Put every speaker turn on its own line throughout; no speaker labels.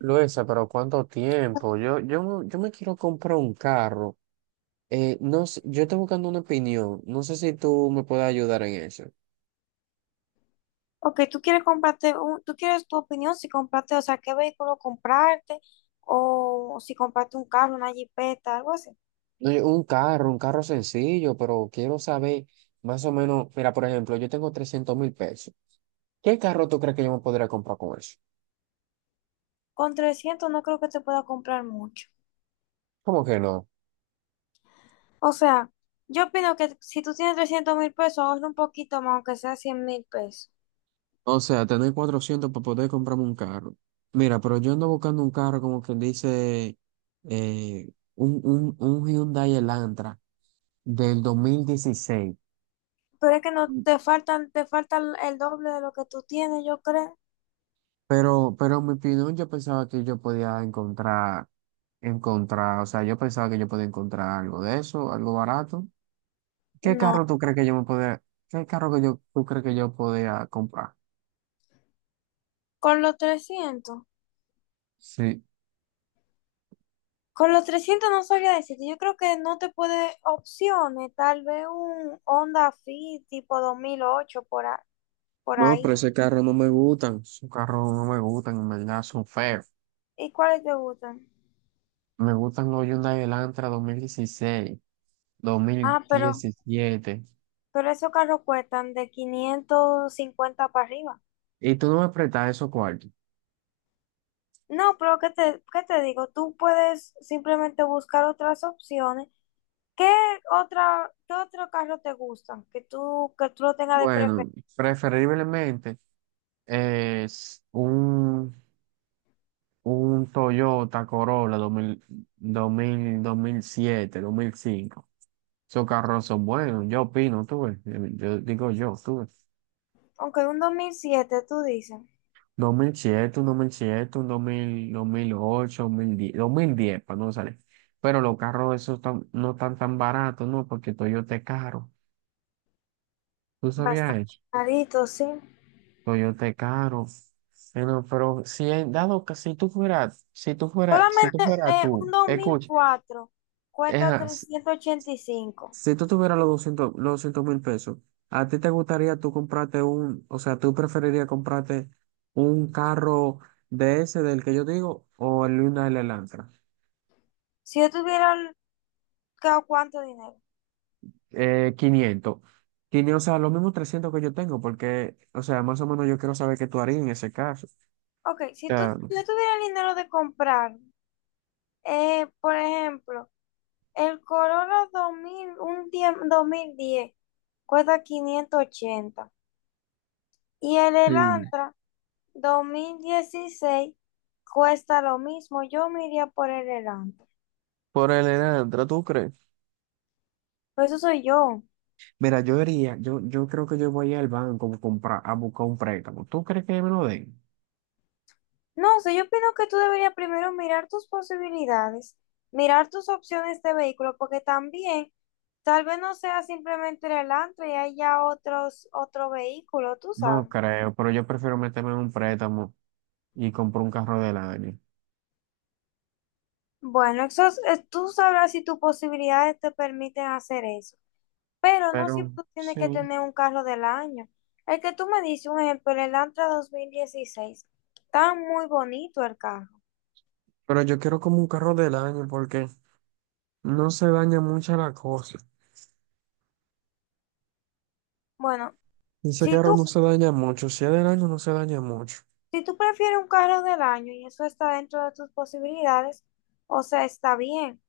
Luisa, pero ¿cuánto tiempo? Yo me quiero comprar un carro. No sé, yo estoy buscando una opinión. No sé si tú me puedes ayudar en eso.
Ok, tú quieres tú quieres tu opinión si comprarte, o sea, qué vehículo comprarte o si comprarte un carro, una jipeta, algo así.
No, un carro sencillo, pero quiero saber más o menos. Mira, por ejemplo, yo tengo 300.000 pesos. ¿Qué carro tú crees que yo me podría comprar con eso?
Con 300 no creo que te pueda comprar mucho.
¿Cómo que no?
O sea, yo opino que si tú tienes 300,000 pesos, ahorra un poquito más, aunque sea 100,000 pesos.
O sea, tener 400 para poder comprarme un carro. Mira, pero yo ando buscando un carro como que dice eh, un Hyundai Elantra del 2016.
Pero es que no te faltan, te falta el doble de lo que tú tienes, yo creo.
Pero en mi opinión, yo pensaba que yo podía encontrar, o sea, yo pensaba que yo podía encontrar algo de eso, algo barato. ¿Qué
No,
carro tú crees que yo me podía, qué carro que yo, Tú crees que yo podía comprar?
con los 300.
Sí.
Con los 300 no sabía decirte. Yo creo que no te puede opciones. Tal vez un Honda Fit tipo 2008 por
No,
ahí.
pero ese carro no me gustan. Esos carros no me gustan, en verdad, son feos.
¿Y cuáles te gustan?
Me gustan los Hyundai Elantra 2016, dos mil
Ah, pero,
diecisiete
pero esos carros cuestan de 550 para arriba.
¿Y tú no me prestas esos cuartos?
No, pero ¿qué te digo? Tú puedes simplemente buscar otras opciones. ¿Qué qué otro carro te gustan? Que tú lo tengas de
Bueno,
preferencia.
preferiblemente es un Toyota Corolla dos mil siete, 2005. Esos carros son buenos, yo opino, tú ves, yo digo yo, tú ves.
Aunque un 2007 tú dices.
Dos mil siete Un 2007, un 2000, 2008, 2010, para no salir. Pero los carros esos no están tan baratos, ¿no? Porque Toyota es caro. ¿Tú sabías
Bastante
eso?
carito, sí.
Coyote caro. Bueno, pero si en dado que si tú
Solamente
fueras
un
tú,
dos mil
escucha,
cuatro cuesta
ejá,
385.
si tú tuvieras los 200.000 pesos, ¿a ti te gustaría tú o sea, tú preferirías comprarte un carro de ese del que yo digo o el Hyundai Elantra?
Si yo tuviera el- ca- ¿Cuánto dinero?
500. 500, o sea, los mismos 300 que yo tengo, porque, o sea, más o menos yo quiero saber qué tú harías en ese caso. O
Ok, si tú,
sea.
si yo tuviera el dinero de comprar, por ejemplo, el Corolla 2010 cuesta 580 y el
Sí.
Elantra 2016 cuesta lo mismo. Yo me iría por el Elantra.
Por el Elantra, ¿tú crees?
Pero eso soy yo.
Mira, yo diría, yo creo que yo voy al banco a comprar, a buscar un préstamo. ¿Tú crees que me lo den?
No sé, yo opino que tú deberías primero mirar tus posibilidades, mirar tus opciones de vehículo, porque también tal vez no sea simplemente el Elantra y haya otro vehículo, tú
No
sabes.
creo, pero yo prefiero meterme en un préstamo y comprar un carro del año.
Bueno, tú sabrás si tus posibilidades te permiten hacer eso, pero no
Pero
siempre tú tienes que
sí,
tener un carro del año. El que tú me dices, un ejemplo, el Elantra 2016 está muy bonito el carro.
pero yo quiero como un carro del año porque no se daña mucho la cosa.
Bueno,
Ese
si
carro
tú
no se daña mucho. Si es del año, no se daña mucho.
Si tú prefieres un carro del año y eso está dentro de tus posibilidades, o sea, está bien.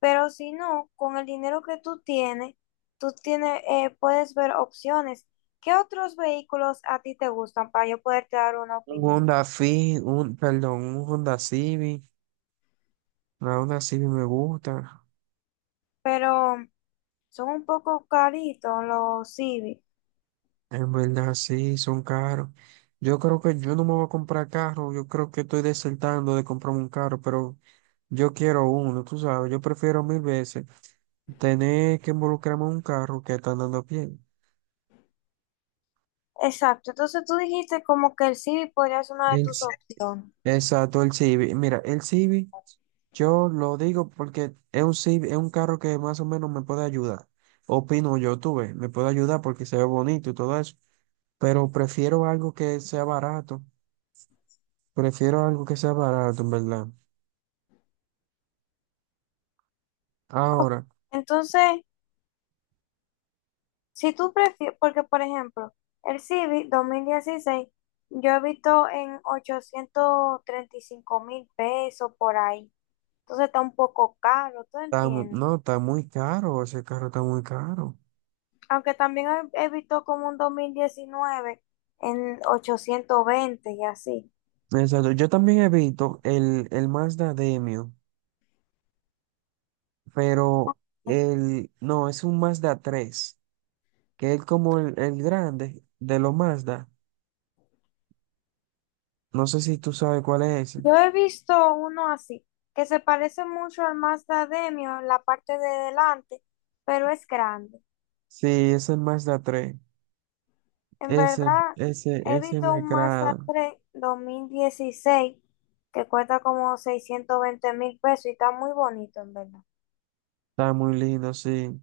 Pero si no, con el dinero que tú tienes, puedes ver opciones. ¿Qué otros vehículos a ti te gustan para yo poderte dar una
Un
opinión?
Honda Fit, un, perdón, un Honda Civic. La Honda Civic me gusta.
Pero son un poco caritos los Civic.
En verdad, sí, son caros. Yo creo que yo no me voy a comprar carro, yo creo que estoy desertando de comprarme un carro, pero yo quiero uno, tú sabes, yo prefiero mil veces tener que involucrarme en un carro que está andando a pie.
Exacto. Entonces tú dijiste como que el Civic podría ser una de
El,
tus
Ci-
opciones.
exacto, el Civic. Mira, el Civic, yo lo digo porque es un Civic, es un carro que más o menos me puede ayudar. Opino yo, tú ves, me puede ayudar porque se ve bonito y todo eso, pero prefiero algo que sea barato, prefiero algo que sea barato, en verdad. Ahora,
Entonces, si tú prefieres, porque por ejemplo, el Civic 2016 yo he visto en 835,000 pesos por ahí. Entonces está un poco caro, ¿tú
está
entiendes?
no, está muy caro, ese carro está muy caro.
Aunque también he visto como un 2019 en 820 y así.
Exacto, yo también evito el Mazda Demio, pero el, no, es un Mazda tres, que es como el grande de los Mazda. No sé si tú sabes cuál es ese.
Yo he visto uno así, que se parece mucho al Mazda Demio en la parte de delante, pero es grande.
Sí, es el Mazda tres.
En verdad, he
Ese
visto
me
un Mazda
agrada.
tres 2016 que cuesta como 620,000 pesos y está muy bonito, en verdad.
Está muy lindo, sí.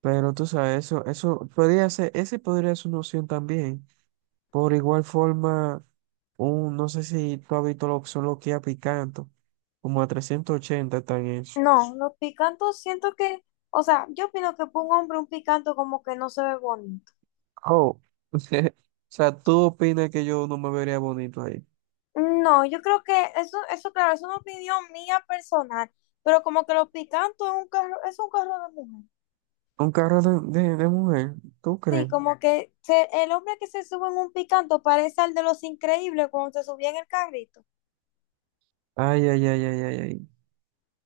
Pero tú sabes, ese podría ser una opción también. Por igual forma, no sé si tú has visto lo que son los Kia Picanto, como a 380 están eso.
No, los picantos siento que, o sea, yo opino que para un hombre un picanto como que no se ve bonito.
Oh, o sea, ¿tú opinas que yo no me vería bonito ahí?
No, yo creo que eso claro, es una opinión mía personal, pero como que los picantos es un carro de mujer.
Un carro de mujer, ¿tú
Sí,
crees?
como el hombre que se sube en un picanto parece al de los increíbles cuando se subía en el carrito.
Ay, ay, ay, ay, ay, ay.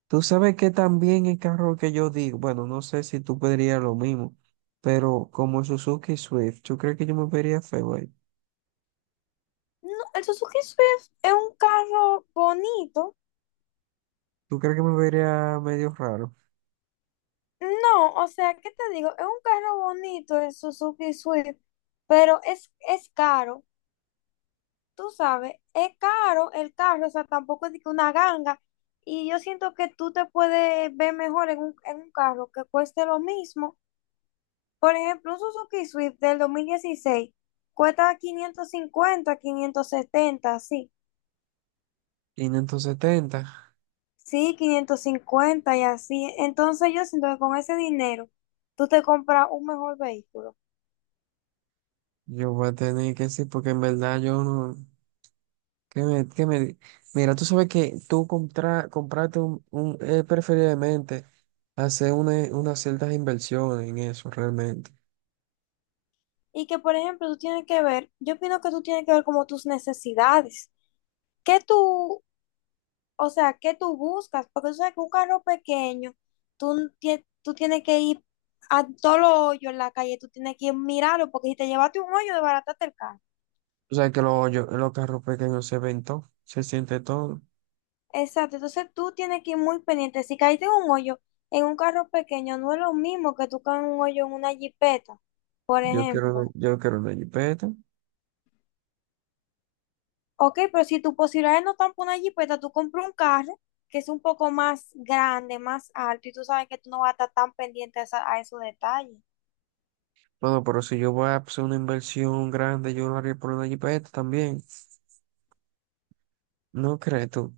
Tú sabes que también el carro que yo digo, bueno, no sé si tú pedirías lo mismo, pero como Suzuki Swift, ¿tú crees que yo me vería feo ahí?
No, el Suzuki Swift es un carro bonito.
¿Tú crees que me vería medio raro?
No, o sea, ¿qué te digo? Es un carro bonito el Suzuki Swift, pero es caro, tú sabes, es caro el carro, o sea, tampoco es de que una ganga. Y yo siento que tú te puedes ver mejor en un, carro que cueste lo mismo. Por ejemplo, un Suzuki Swift del 2016 cuesta 550 570 sí.
570.
Sí, 550 y así. Entonces yo siento que con ese dinero tú te compras un mejor vehículo.
Yo voy a tener que decir, porque en verdad yo no. ¿Qué me? Mira, tú sabes que compraste un, preferiblemente hacer unas ciertas inversiones en eso realmente.
Y que, por ejemplo, tú tienes que ver, yo opino que tú tienes que ver como tus necesidades. ¿Qué tú, o sea, ¿qué tú buscas? Porque tú sabes que un carro pequeño, tú tienes que ir a todos los hoyos en la calle, tú tienes que ir a mirarlo, porque si te llevaste un hoyo, desbarataste el carro.
O sea que los carros pequeños se ven todo, se siente todo.
Exacto, entonces tú tienes que ir muy pendiente. Si caíste en un hoyo en un carro pequeño, no es lo mismo que tú caes en un hoyo en una jipeta, por ejemplo.
Yo quiero una jipeta.
Ok, pero si tus posibilidades no están por una jipeta, tú compras un carro que es un poco más grande, más alto, y tú sabes que tú no vas a estar tan pendiente a esos detalles.
Bueno, pero si yo voy a hacer una inversión grande, yo lo haría por una jipeta también. ¿No crees tú?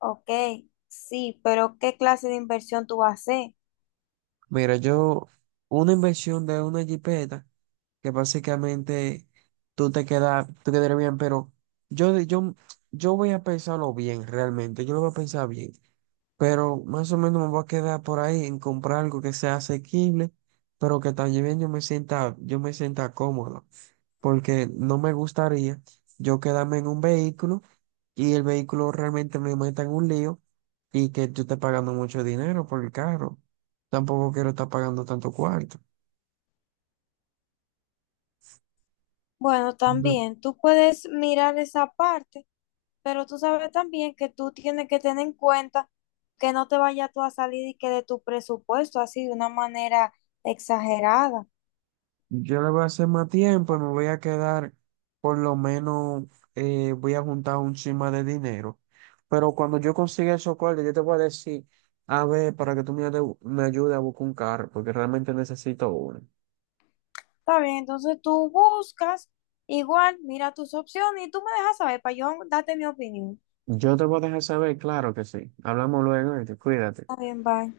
Ok, sí, pero ¿qué clase de inversión tú vas a hacer?
Mira, una inversión de una jipeta, que básicamente tú te quedas, tú quedarías bien, pero yo, yo, yo voy a pensarlo bien, realmente, yo lo voy a pensar bien, pero más o menos me voy a quedar por ahí en comprar algo que sea asequible, pero que también yo me sienta cómodo, porque no me gustaría yo quedarme en un vehículo y el vehículo realmente me meta en un lío y que yo esté pagando mucho dinero por el carro. Tampoco quiero estar pagando tanto cuarto.
Bueno, también tú puedes mirar esa parte, pero tú sabes también que tú tienes que tener en cuenta que no te vaya tú a salir y que de tu presupuesto así de una manera exagerada.
Yo le voy a hacer más tiempo y me voy a quedar, por lo menos, voy a juntar un chima de dinero. Pero cuando yo consiga esos cuartos, yo te voy a decir, a ver, para que tú me ayudes a buscar un carro, porque realmente necesito uno.
Está bien, entonces tú buscas, igual, mira tus opciones y tú me dejas saber para yo darte mi opinión.
Yo te voy a dejar saber, claro que sí. Hablamos luego y te cuídate.
Está bien, bye.